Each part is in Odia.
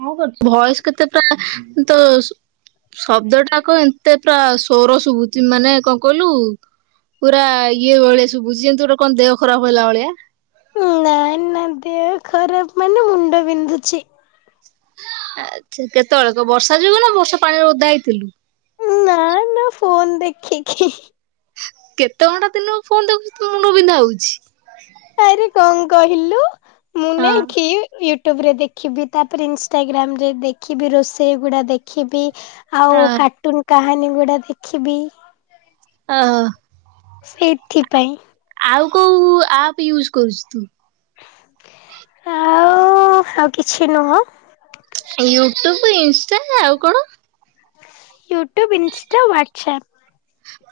[unintelligible] ଭଏସ କେତେଟା ତ ସ ଶବ୍ଦ ଟା କ ଏତେ ପୁରା ସୋର ଶୁଭୁଛି ମାନେ କଣ କହିଲୁ ପୁରା ଇଏ ଭଳିଆ ଶୁଭୁଛି ଜେନ୍ତି ତୋର କଣ ଦେହ ଖରାପ ହେଲା ଭଳିଆ ନାଇଁ ନା ଦେହ ଖରାପ ମାନେ ମୁଣ୍ଡ ବିନ୍ଧୁଛି। ଆଚ୍ଛା କେତେବେଳେ କ ବର୍ଷା ଯୋଗୁ ନା ବର୍ଷା ପାଣିରେ ଓଦା ହେଇଥିଲୁ? ନା ନା ଫୋନ ଦେଖିକି। କେତେ ଘଣ୍ଟା ଦିନକୁ ଫୋନ ଦେଖୁଛୁ ତୋ ମୁଣ୍ଡ ବିନ୍ଧା ହଉଛି? ଆରେ କଣ କହିଲୁ ମୁଁ ହଁ ନେଇକି ୟୁ ୟୁଟୁବ ରେ ଦେଖିବି ତାପରେ ଇନଷ୍ଟାଗ୍ରାମ ରେ ଦେଖିବି ରୋଷେଇ ଗୁଡା ଦେଖିବି ଆଉ ହଁ କାର୍ଟୁନ କାହାନୀ ଗୁଡା ଦେଖିବି ଅ ହ! ସେଇଥିପାଇଁ। ଆଉ କୋଉ ଆପ୍ ୟୁଜ୍ କରୁଛୁ ତୁ? ଆଉ ଆଉ କିଛି ନୁହଁ। ୟୁଟ୍ୟୁବ ଇନଷ୍ଟା ଆଉ କଣ? YouTube insta WhatsApp.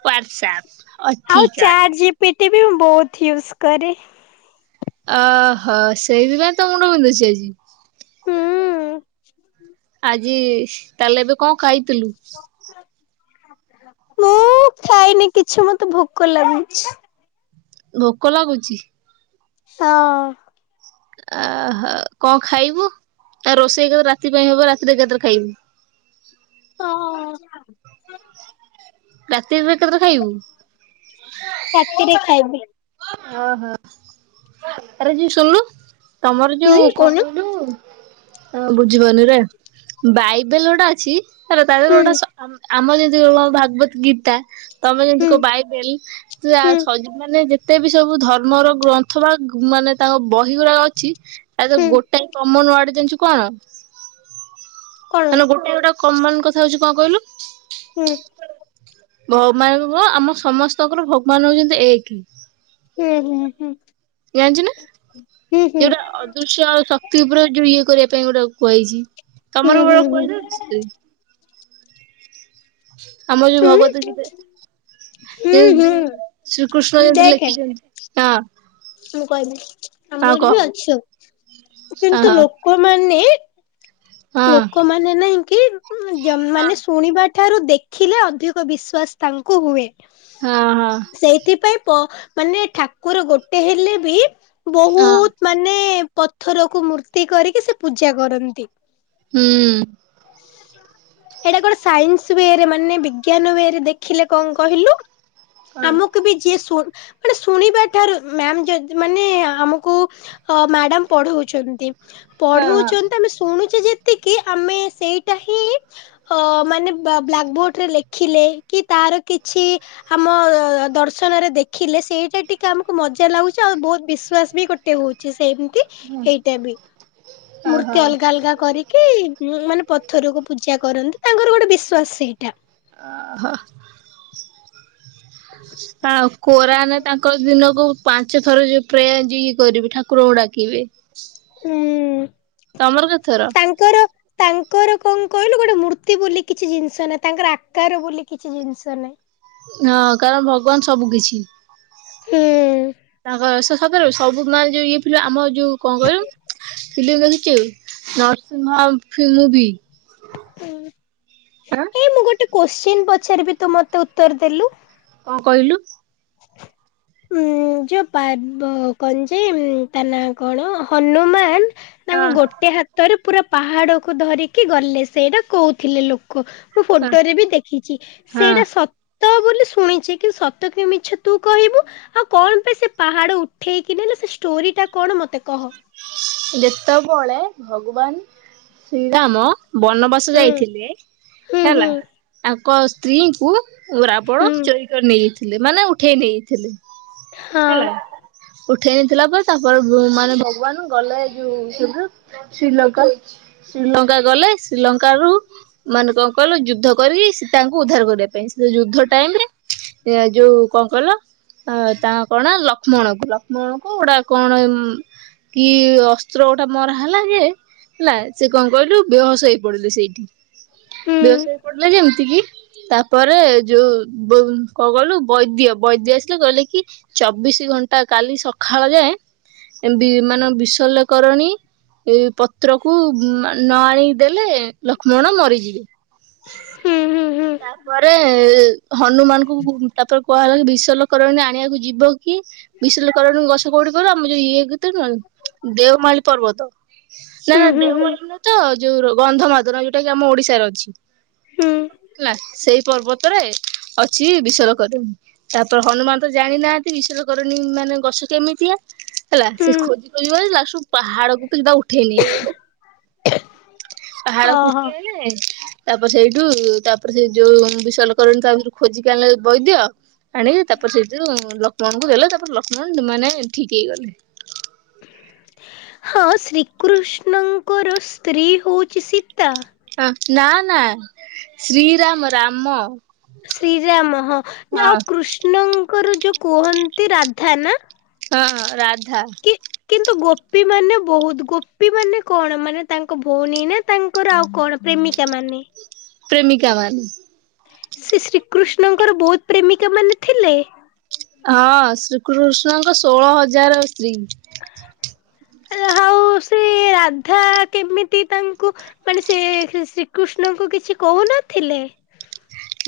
ୱାଟ୍ସଆପ୍। ଆଉ ଚାଟ ଜି ପି ଟି ବି ମୁଁ ବହୁତ ୟୁଜ କରେ। ଅ ହ ସେଇଥିପାଇଁ ତୋ ମୁଣ୍ଡ ବିନ୍ଧୁଛି ଆଜି? ହୁଁ। ଆଜି ତାହେଲେ ଏବେ କଣ ଖାଇଥିଲୁ? ମୁଁ ଖାଇନି କିଛି ମତେ ଭୋକ ଲାଗୁଚି। ଭୋକ ଲାଗୁଛି? ହଁ। ଆହୋ, କ ଖାଇବୁ? ନା ରୋଷେଇ ଏକାଥ ରାତି ପାଇଁ ହବ, ରାତିରେ ଏକାଥରେ ଖାଇବୁ। ତଅ। ରାତିରେ ଏକାଥରେ ଖାଇବୁ? ରାତିରେ ଖାଇବି। ଓହୋ, ଆର ଜି ଶୁଣୁନୁ। ତମର ଯୁ ହୁଁ କ କହୁନୁ କହିଲୁ? ହଁ ବୁଝିପାରୁନିରେ ବାଇବେଲ ଗୋଟେ ଅଛି ହେଲା ତା ଦେହରେ ହୁଁ ଗୋଟେ ସ ଆମର ଯେମିତି କ ଭାଗବତ ଗୀତା ତମେ ଯେମିତି ହୁଁ କ ବାଇବେଲ ହୁଁ ସ ମାନେ ଯେ ତେବି ସବୁ ଧର୍ମର ଗ୍ରନ୍ଥ ବା ମାନେ ତାଙ୍କ ବହି ଗୁଡା ଅଛି ଆରେ ହୁଁ ଗୋଟାଏ କମନ ୱାର୍ଡ ଜିନିଛୁ କଣ? କଣ ମାନେ, ଗୋଟେ ଗୋଟେ କମନ କଥା ହଉଛି କଣ କହିଲୁ? ହୁଁ। ଭବାନ ଙ୍କ ଆମ ସମସ୍ତଙ୍କର ଭଗବାନ ହଉଛନ୍ତି ଏକ। ହୁଁ ହୁଁ ହୁଁ ହୁଁ ହୁଁ। ଦୃଶ୍ୟ ଶକ୍ତି ଉପରେ ଯୋଉ ଇଏ କରିବା ପାଇଁ ଗୋଟେ କୁହାଯାଇଛି ହୁଁ ତମର ହୁଁ ବେଳ ହୁଁ କୁହାଯାଉଛି? ଆମର ଯୋଉ ହୁଁ ଭଗବତ ହୁଁ ଗୀତା। ହୁଁ ଯେଁତି, ହୁଁ ଶ୍ରୀକୃଷ୍ଣ ଯେମିତି ଦେଖେ ଲେଖିଛନ୍ତି। ହଁ ମୁଁ କହିବି ହଁ ଆମର କହ ବି ଅଛି ସବୁ ହଁ କିନ୍ତୁ ହଁ ଲୋକମାନେ ହଁ ଲୋକମାନେ ନାହିଁ କି ଯ ହଁ ମାନେ ଶୁଣିବା ଠାରୁ ଦେଖିଲେ ଅଧିକ ବିଶ୍ୱାସ ତାଙ୍କୁ ହୁଏ। ହଁ ହଁ। ସେଇଥିପାଇଁ ପ ମାନେ ଠାକୁର ଗୋଟେ ହେଲେ ବି ହଁ ବହୁତ ମାନେ, ପଥରକୁୁ ମୂର୍ତ୍ତି କରିକି ସେ ପୂଜା କରନ୍ତି। ହୁଁ। ହେଟା କଣ ସାଇନ୍ସ ୱରେ ମାନେ ବିଜ୍ଞାନ ୱେରେ ଦେଖିଲେ କଣ କହିଲୁ? ହଁ ଆମକୁ ବି ଯିଏ ଶୁଣ ମାନେ ଶୁଣିବା ଠାରୁ ମ୍ୟାମ ଯଯ ମାନେ ଆମକୁ ଅ ମ୍ୟାଡାମ ପଢଉଛନ୍ତି ‌। ପଢଉଛନ୍ତି ଆମେ ଶୁଣୁଛେ ଯେତିକି ଆମେ ସେଇଟା ହିଁ ଅ ମାନେ ବା ବ୍ଲାକ୍ ବୋର୍ଡ ରେ ଲେଖିଲେ କି ତାର କିଛି ଆମ ଦର୍ଶନରେ ଦେଖିଲେ ସେଇଟା ଟିକେ ଆମକୁ ମଜା ଲାଗୁଛି ଆଉ ବହୁତ ବିଶ୍ଵାସ ବି ଗୋଟେ ହଉ ଛି ସେମତି ଏଇଟା ବି ହଁ ମୂର୍ତ୍ତି ଅଲଗ ହଁ ଅଲଗା କରିକି ମାନେ, ପଥରକୁ ପୂଜା କରନ୍ତି, ତାଙ୍କର ଗୋଟେ ବିଶ୍ୱାସ ସେଇଟା। ଆ। ଆଉ କୋରା ନା ତାଙ୍କ କ ଦିନକୁ ପାଞ୍ଚ ଥର ଯୋଉ ପ୍ରେ ଯିଇଏ କରିବେ ଠାକୁରଙ୍କୁ ଡାକିବେ। ହୁଁ। ତମର କେଥର? ତାଙ୍କର ତାଙ୍କର କଣ କହିଲୁ ଗୋଟେ ମୂର୍ତ୍ତି ବୋଲି କିଛି ଜିନିଷ ନାହିଁ। ତାଙ୍କର ଆକାର ବୋଲି କିଛି ଜିନିଷ ନାହିଁ। ହଁ କାରଣ ଭଗବାନ ସବୁ କିଛି ହୁଁ। ତାଙ୍କର ସ ସତରେବେ ସବୁ ମାନେ ଯୋଉ ଇଏ ଆମ ଯୋଉ କଣ କହିଲୁ ଫିଲିମ୍ ଦେଖିଚୁ ନର୍ଶିମ୍ଭା ଫିଲ୍ ମୁଭି। ଉଁ। ଆଁ ଏଇ ମୁଁ ଗୋଟେ କୋଶ୍ଚିନ୍ ପଚାରିବି ତୁ ମତେ ଉତ୍ତର ଦେଲୁ। କଣ କହିଲୁ? [inaudible] ଉଁ ଯୋଉ ପାର୍ବ କ କଣ ଯେ ତା ନାଁ କଣ ହନୁମାନ୍ ତାଙ୍କ ହଁ ଗୋଟେ ହାତରେ ପୁରା ପାହାଡକୁୁ ଧରିକି ଗଲେ। ସେଇଟା କହୁଥିଲେ ଲୋକ। ମୁଁ ହଁ ଫୋଟୋରେ ବି ଦେଖିଚି। ହଁ ସେଇଟା ସତ ବୋଲି ଶୁଣିଚି। କିନ୍ତୁ ସତ କି ମି ଛ ତୁ କହିବୁ, ଆଉ କଣ ପାଇଁ ସେ ପାହାଡ ଉଠେଇକି ନେଲେ ସେ ଷ୍ଟୋରି ଟା କଣ ମତେ କହ। ଯେତେବେଳେ ଭଗବାନ ଶ୍ରୀରାମ ବନବାସ ହୁଁ ଯାଇଥିଲି ହୁଁ ହୁଁ ହେଲା, ତାଙ୍କ ସ୍ତ୍ରୀଙ୍କୁ ରାବଣ ଚୋରି କରି ନେଇଯାଇଥିଲେ, ମାନେ ଉଠେଇ ନେଇଯାଇଥିଲେ। ହଁ ହେଲା। ଉଠେଇନେଇଥିଲା ପରେ ତାପରେ ମାନେ ଭଗବାନ ଗଲେ ଯୋଉ। [unintelligible] ଶ୍ରୀଲଙ୍କା, ଶ୍ରୀଲଙ୍କା ଗଲେ ଶ୍ରୀଲଙ୍କା ରୁ ମାନେ କଣ କହିଲ ଯୁଦ୍ଧ କରିକି ସୀତା ଙ୍କୁ ଉଦ୍ଧାର କରିବା ପାଇଁ। ସେ ଯୁଦ୍ଧ ଟାଇମ୍ ରେ ଏ ଯୋଉ କଣ କହିଲ ଆ ତା କଣ ଲକ୍ଷ୍ମଣ କୁ ଲକ୍ଷ୍ମଣ କୁ ଗୋଟା କଣ କି ଅସ୍ତ୍ର ଗୋଟା ମର ହେଲା ଯେ ହେଲା, ସେ କଣ କହିଲୁ ବେହୋସ ହେଇ ପଡିଲେ ସେଇଠି। ହୁଁ ବେହୋସ ହେଇ ପଡିଲେ ଯେମିତି କି ତାପରେ ଯୋଉ କଣ କହିଲୁ ବୈଦ୍ୟ ବୈଦ୍ୟ ଆସିଲେ କହିଲେ କି ଚବିଶି ଘଣ୍ଟା କାଲି ସକାଳ ଯାଏ ବି ମାନେ ବିଷଲ୍ୟକରଣୀ ଏ ପତ୍ରକୁ ନ ଆଣିକି ଦେଲେ ଲକ୍ଷ୍ମଣ ମରିଯିବେ। ହୁଁ ହୁଁ। ତାପରେ ହନୁମାନ ଙ୍କୁ ତାପରେ କୁହାହେଲା କି ବିଶଲ୍ୟକରଣୀ ଆଣିବାକୁ ଯିବ କିଏ? ବିଶଲ୍ୟକରଣୀ ଗଛ କୋଉଠି କହିଲ ଆମ ଯୋଉ ଇଏ ଦେଓମାଳି ପର୍ବତ, ନା ହୁଁ ନା ହୁଁ ହୁଁ ଦେଓମାଳି ନୁହେଁ ତ ଯୋଉ ଗନ୍ଧମାର୍ଦ୍ଧନ ଯୋଉଟା କି ଆମ ଓଡିଶାର ଅଛି। ହୁଁ। ହେଲା। ସେଇ ପର୍ବତରେ ଅଛି ବିଶଲ୍ୟକରଣୀ। ତାପରେ ହନୁମାନ ତ ଜାଣି ନାହାନ୍ତି ବିଶଲ୍ୟକରଣୀ ମାନେ ଗଛ କେମିତିଆ। ହେଲା। ସେ ହୁଁ। ଖୋଜି ଖୋଜିି ଲାଷ୍ଟ କୁ ପାହାଡକୁ ସିଧା ଉଠେଇ ନେଇ ଆଇଲେ। ହଁ ପାହାଡ କୁ ହଁ। ଉଠି ଆଇଲେ ତାପରେ ସେଇଠୁ ତା ତାପରେ ସେ ଯୋଉ ବିଶଲ୍ୟକରଣୀ ତା ଭିତରୁ ଖୋଜିକି ଆଣିଲେ ବୈଦ୍ୟ। ଆଣିକି ତାପରେ ସେଥିରୁ ଲକ୍ଷ୍ମଣଙ୍କୁ ଦେଲେ, ତାପରେ ଲକ୍ଷ୍ମଣ ମାନେ ଠିକ୍ ହେଇଗଲେ। ହଁ ଶ୍ରୀକୃଷ୍ଣଙ୍କର ସ୍ତ୍ରୀ ହଉଚି ସୀତା। ଅ ନା ନା ଶ୍ରୀରାମ ରାମ। ଶ୍ରୀରାମ ହଁ। ଯେ ହଁ ଆଉ କୃଷ୍ଣଙ୍କର ଯୋଉ କୁହନ୍ତି ରାଧା ନା। ହଁ ରାଧା। କି କିନ୍ତୁ ଗୋପୀ ମାନେ ବହୁତ୍ ଗୋପୀ ମାନେ କଣ ମାନେ ତାଙ୍କ ଭଉଣୀ ନା ତା ଙ୍କର ଆଉ କଣ ପ୍ରେମିକା ମାନେ। ପ୍ରେମିକାମାନେ। ସେ ଶ୍ରୀକୃଷ୍ଣଙ୍କର ବହୁତ ପ୍ରେମିକା ମାନେ ଥିଲେ? ହଁ ଶ୍ରୀକୃଷ୍ଣଙ୍କ ଷୋହଳ ହଜାର ସ୍ତ୍ରୀ। ଆଉ ସେ ରାଧା କେମିତି ତାଙ୍କୁ ମାନେ ସେ ଶ୍ରୀକୃଷ୍ଣଙ୍କୁ କିଛି କହୁନଥିଲେ।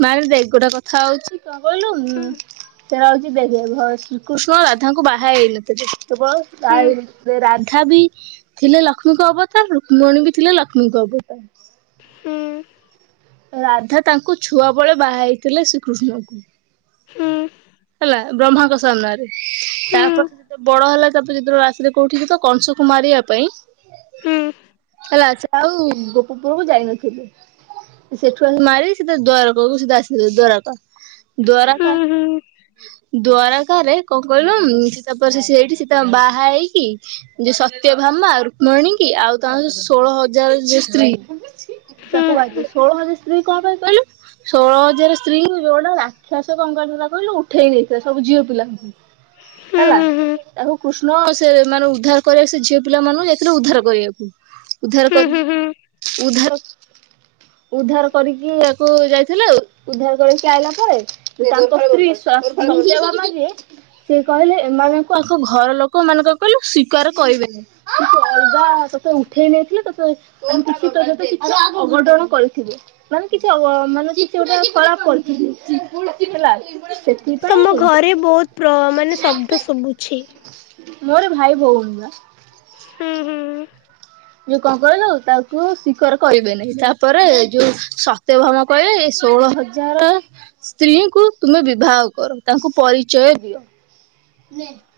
ମାର ଦେ ଏ ଗୋଟା କଥା ହଉଛି କଣ କହିଲୁ ହୁଁ। ସେଟ ହଉଛି ଦେଖ ଘ ଶ୍ରୀକୃଷ୍ଣ ରାଧାଙ୍କୁ ବାହା ହେଇନଥିଲେ ତ କଣ ତମ ତାରେ ରାଧା ବି ଥିଲେ ଲକ୍ଷ୍ମୀଙ୍କ ଅବତାର ରୁକ୍ମଣୀ ବି ଥିଲେ ଲକ୍ଷ୍ମୀଙ୍କ ଅବତାର ହୁଁ। ରାଧା ତାଙ୍କୁ ଛୁଆ ବେଳେ ବାହାଇଥିଲେ ଶ୍ରୀକୃଷ୍ଣଙ୍କୁ ହୁଁ। ହେଲା ବ୍ରହ୍ମାଙ୍କ ସାମ୍ନ ରେ ତାପରେ ଯେତେ ବଡ ହେଲା ପଚିତ୍ର ରାସରେ କୋଉଠି ତ କଂସ କୁମାରିବା ପାଇଁ ହେଲା ଆଛା ଆଉ ଉପ ଉପରକୁ ଯାଇନଥିଲେ ସେଠୁ ଆ ମାରି ସେ ଦ୍ୱାରକାକୁ ସୋ ଆସିଥିଲେ ଦବାରକ। ଦବାରା କ ହୁଁ। ଦ୍ୱାରକାରେ କଣ କହିଲୁ ସୀ ତପସି ସେଇଠି ସୀତା ବାହା ହେଇକି ଯୋ ସତ୍ୟଭାମା ରୁକ୍ମଣୀ କି ଆଉ ତାଙ୍କ ଷୋହଳ ହଜାର ଯଉ ସ୍ତ୍ରୀ। ତାଙ୍କୁ ବାହାହେଇଥିଲେ ଷୋହଳ ହଜାର ସ୍ତ୍ରୀ କଣ ପାଇଁ କହିଲୁ। ଷୋଳ ହଜାର ସ୍ତ୍ରୀଙ୍କୁ ଯୋ ଗୋଟେ ରାକ୍ଷାସ କ ହେଲା କହିଲୁ ଉଠେଇ ନେଇଥିଲା ସବୁ ଝିଅ ପିଲାଙ୍କୁ। ହେଲା ତାକୁ କୃଷ୍ଣ ସେ ମାନେ ଉଦ୍ଧାର କରିବାକୁ, ସେ ଝିଅ ପିଲାମାନଙ୍କୁ ଯାଇଥିଲେ ଉଦ୍ଧାର କରିବାକୁ। ଉଦ୍ଧାର କରିବି ଉଦ୍ଧାର ଉଦ୍ଧାର କରିକି ଆକୁ ଯାଇଥିଲେ ଆଉ ଉଦ୍ଧାର କରି ଆଇଲା ପରେ ତାଙ୍କ ସ୍ତ୍ରୀ ସତ୍ୟଭାମା ଯିଏ ସେ କହିଲେ ଏମାନଙ୍କୁ ଆଙ୍କ ଘର ଲୋକ ମାନେ କଣ କହିଲୁ ସ୍ଵିକାର କହିବେନି। ସେ ଅଲଗା ତତେ ଉଠେଇ ନେଇଥିଲେ ତତେ ଏମିତି ଯେହେତୁ ତ ଅଘଟଣ କରିଥିବେ। ମାନେ କିଛି ଅ ମାନେ ଗୋଟେ ଖରାପ କରିଥିବେ। ତମ ସେଥିପାଇଁ ଘରେ ବହୁତ ପ୍ର ମାନେ ଶବ୍ଦ ଶୁଭୁଛି। ମୋର ଭାଇ ଭଉଣୀ ବା। ଯୋଉ କଣ କହିଲୁ ତାକୁ ସ୍ୱୀକାର କରିବେ ନାହିଁ। ତାପରେ ଯୋଉ ସତ୍ୟ ଭାମା କହିଲେ ଷୋଳ ହଜାର ସ୍ତ୍ରୀଙ୍କୁ ତୁମେ ବିବାହ କର ତାଙ୍କୁ ପରିଚୟ ଦିଅ। [unintelligible]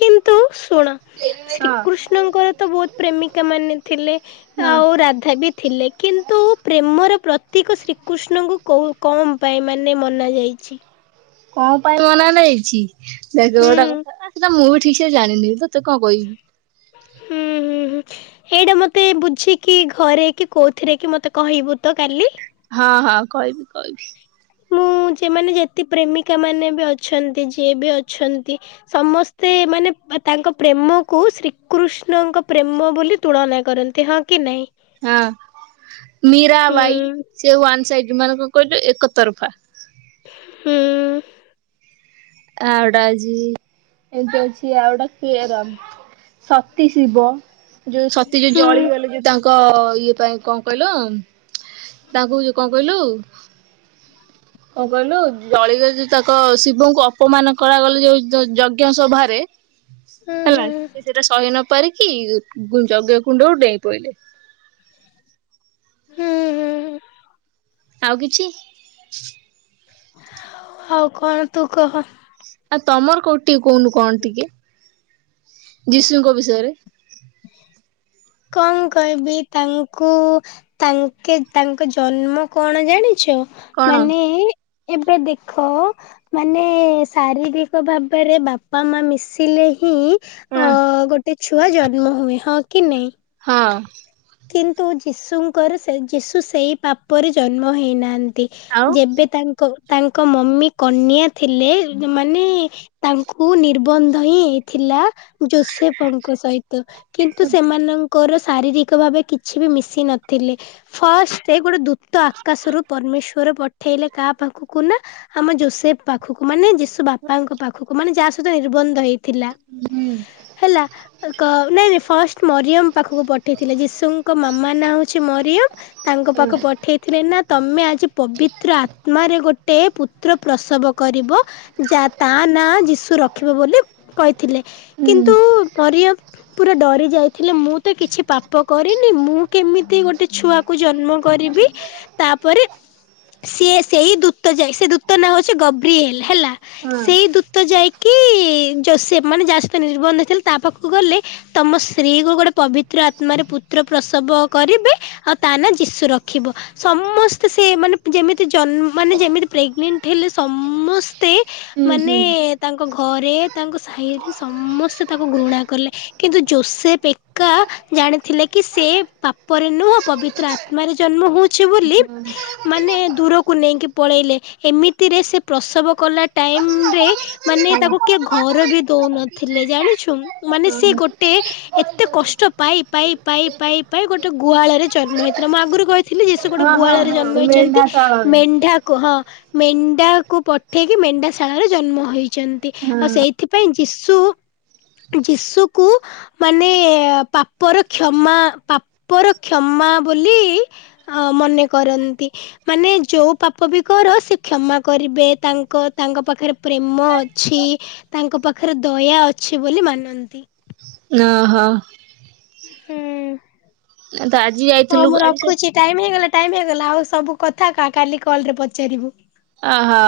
କିନ୍ତୁ ଶୁଣ। ହଁ। ଶ୍ରୀକୃଷ୍ଣଙ୍କର ତ ବହୁତ ପ୍ରେମିକା ମାନେ ଥିଲେ ଆଉ ରାଧା ବି ଥିଲେ, କିନ୍ତୁ ପ୍ରେମର ପ୍ରତୀକ ଶ୍ରୀକୃଷ୍ଣଙ୍କୁ କୋଉ କମ୍ ପାଇଁ ମାନେ ମନା ଯାଇଛି। କଣ ପାଇଁ ମନା ନେଇଛି। ଦେଖ ଗୋଟେ କଥା ସେଟା ମୁଁ ବି ଠିକ ସେ ଜାଣିନି ତତେ କଣ କହିବି। ହୁଁ ହୁଁ। ଉଁ ହୁଁ ଏଇଟା ମତେ ବୁଝିକି ଘରେ କି କୋଉଥିରେ କି ମତେ କହିବୁ ତ କାଲି। ହଁ ହଁ କହିବିି କହିବିି। ମୁଁ ଯେ ମାନେ ଯେତେ ପ୍ରେମିକା ମାନେ ବି ଅଛନ୍ତି ଯିଏ ବି ଅଛନ୍ତି। ସମସ୍ତେ ମାନେ ତାଙ୍କ ପ୍ରେମକୁ ଶ୍ରୀକୃଷ୍ଣଙ୍କ ପ୍ରେମ ବୋଲି ତୁଳନା କରନ୍ତି ହଁ କି ନାଇଁ। ହଁ ମୀରା ବାଇ ହୁଁ ସେ ୱାନ ସାଇଡ ମାନ କହିଲୁ ଏକ ତରଫା। ହୁଁ। ଆଉଡା ଆଜି ଏମତି ଅଛି ଆଉଡା କିଏରମ୍। ସତୀ ଶିବ, ଯୋଉ ସତୀ ଯୋଉ ହୁଁ ଜଳିଗଲେ ଯୋଉ ତାଙ୍କ ଙ୍କ ଇଏ ପାଇଁ କଣ କହିଲ ତାଙ୍କୁ ଇଏ କଣ କହିଲୁ। କଣ କହିଲୁ ଜଳିଗଲେ ଯଉ ତାଙ୍କ ଶିବଙ୍କୁ ଅ ଅପମାନ କରାଗଲେ ଯୋ ଯୋଉ ଯଜ୍ଞ ସଭାରେ ହୁଁ ହୁଁ ହେଲା। ସେଟା ସହି ନ ପାରିକି ଉ ଯଜ୍ଞ କୁଣ୍ଡକୁ ଡେଇଁ ପଇଲେ। ହୁଁ ହୁଁ। ଆଉ କିଛି? ଆଉ କଣ ତୁ କହ। ଆ ତମର କୋଉ ଟିକେ କହୁନୁ କଣ ଟିକେ ଯୀଶୁଙ୍କ ବିଷୟରେ? କଣ କହିବି ତାଙ୍କୁ ତାଙ୍କେ ତାଙ୍କ ଜନ୍ମ କଣ ଜାଣିଛ କଣ ମାନେ ଏବେ ଦେଖ। ମାନେ ଶାରୀରିକ ଭାବରେ ବାପା ମା ମିଶିଲେ ହିଁ ଅ ହଁ ଗୋଟେ ଛୁଆ ଜନ୍ମ ହୁଏ ହଁ କି ନାଇଁ। ହଁ। କିନ୍ତୁ ଯୀଶୁଙ୍କର ସେ ଯୀଶୁ ସେଇ ପାପରେ ଜନ୍ମ ହେଇନାହାଁନ୍ତି। ଆଉ ଯେବେ ତାଙ୍କ ତାଙ୍କ ମମି କନ୍ୟା ଥିଲେ ମାନେ ତାଙ୍କୁ ନିର୍ବନ୍ଧ ହିଁ ହେଇଥିଲା। ଜୋସେଫଙ୍କ ସହିତ କିନ୍ତୁ ସେମାନଙ୍କର ଶାରୀରିକ ଭାବେ କିଛି ବି ମିଶି ନଥିଲେ ଫଷ୍ଟ ଗୋଟେ ଦୂତ ଆକାଶରୁ ପରମେଶ୍ଵର ପଠେଇଲେ କାହା ପାଖକୁ ନା ଆମ ଜୋସେଫ ପାଖକୁ ମାନେ ଜିଶୁ ବାପାଙ୍କ ପାଖକୁ ମାନେ ଯାହା ସହିତ ନିର୍ବନ୍ଧ ହେଇ ଥିଲା ହୁଁ ହେଲା କହ ନାଇଁ ନାଇଁ ଫାର୍ଷ୍ଟ ମରିୟମ ପାଖକୁ ପ ପଠେଇଥିଲେ ଯିଶୁଙ୍କ ମାମା ନାଁ ହଉଛି ମରିୟମ ତାଙ୍କ ପାଖ ହୁଁ ପଠେଇ ପ୍ରେନା ନା ତମେ ଆଜି ପବିତ୍ର ଆତ୍ମାରେ ଗୋଟେ ପୁତ୍ର ପ୍ରସବ କରିବ। ଯା ତା ନା ଯିଶୁ ରଖିବ ବୋଲି କହିଥିଲେ କିନ୍ତୁ ପରିୟମ ପୁରା ଡରି ଯାଇଥିଲେ ମୁଁ ତ କିଛି ପାପ କରିନି ମୁଁ କେମିତି ଗୋଟେ ଛୁଆକୁ ଜନ୍ମ କରିବି ତାପରେ ସିଏ ସେଇ ଦୂତ ଯାଇ ସେ ଦୂତ ନାଁ ହଉଛି ଗବ୍ରିଏଲ ହେଲା ହଁ ସେଇ ଦୂତ ଯାଇ କି ଜୋସେଫ ମାନେ ଯା ସହିତ ନିର୍ବନ୍ଧ ହେଇଥିଲେ ତା ପାଖକୁ ଗଲେ ତମ ସ୍ତ୍ରୀ କୁ ଗୋଟେ ପବି ପୁତ୍ର ଆତ୍ମାରେ ପୁତ୍ର ପ୍ରସବ କରିବେ ଆଉ ତା ନା ଯିଶୁ ରଖିବୁ ସମସ୍ତେ ସେ ମାନେ ଯେମିତି ଜ ମାନେ ଯେମିତି ପ୍ରେଗନେଣ୍ଟ ହେଲେ ସମ ମତେ ମାନେ ହୁଁ ତାଙ୍କ ଘରେ ତାଙ୍କ ସାହିରେ ସମସ୍ତେ ତାଙ୍କୁ ଘୃଣା କଲେ। କିନ୍ତୁ ଜୋସେଫ୍ ଏକା ଜାଣିଥିଲେ କି ସେ ପାପରେ ନୁହଁ ପବିତ୍ର ଆତ୍ମାରେ ଜନ୍ମ ହଉ ଛି ବୋଲି ହୁଁ ମାନେ ଦରକୁ ନେଇି ପଳେଇଲେ ଏମିତିରେ ସେ ପ୍ରସବ କଲା ଟାଇମରେ ମାନେ ତାକୁ କିଏ ଘର ବି ଦଉନଥିଲେ ଜାଣିଛୁ ମାନେ ସେ ଓହୋ। ଗୋଟେ ଏତେ କଷ୍ଟ ପାଇ ପାଇ ପାଇ ପାଇ ଗୋଟେ ଗୁହାଳରେ ଜନ୍ମ ହେଇଥିଲା ମୁଁ ଆଗରୁ କହିି ଥିଲି ଯେ ସେ ଗୋଟେ ହଁ ହଁ ଗୁଆଳରେ ଜନ୍ମ ହଁ ହେଇଛନ୍ତି ମେଣ୍ଢା ଶାଳରେ। ମେଣ୍ଢା ହଁ ମେଣ୍ଢା କୁ ପଠେଇକି ମେଣ୍ଢା ଶାଳାରେ ଜନ୍ମ ହେଇଛନ୍ତି ଆଉ ହଁ ସେଇ ସେଥିପାଇଁ ଯୀଶୁ ଯିଶୁକୁ ମାନେ ପାପ ପାପର କ୍ଷମା ପାପର କ୍ଷମା ବୋଲି ମନେ କରନ୍ତି ମାନେ ଯୋଉ ପାପ ବି କର ସେ କ୍ଷମା କରିବେ ତାଙ୍କ ତାଙ୍କ ପାଖରେ ପ୍ରେମ ଅଛି ତାଙ୍କ ପାଖରେ ଦୟା ଅଛି ବୋଲି ମାନନ୍ତି। ନା ହୋ। ହୁଁ ତ ଆଜି ହଉ ଯାଇଥିଲୁ ମୁଁ ଆଜି ରଖୁଛି। ଟାଇମ୍ ହେଇଗଲା ଟାଇମ୍ ହେଇଗଲା ଆଉ ସବୁ କଥା କା କାଲି କଲରେ ପଚାରିବୁ। ଆ ହୋ।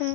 ହୁଁ।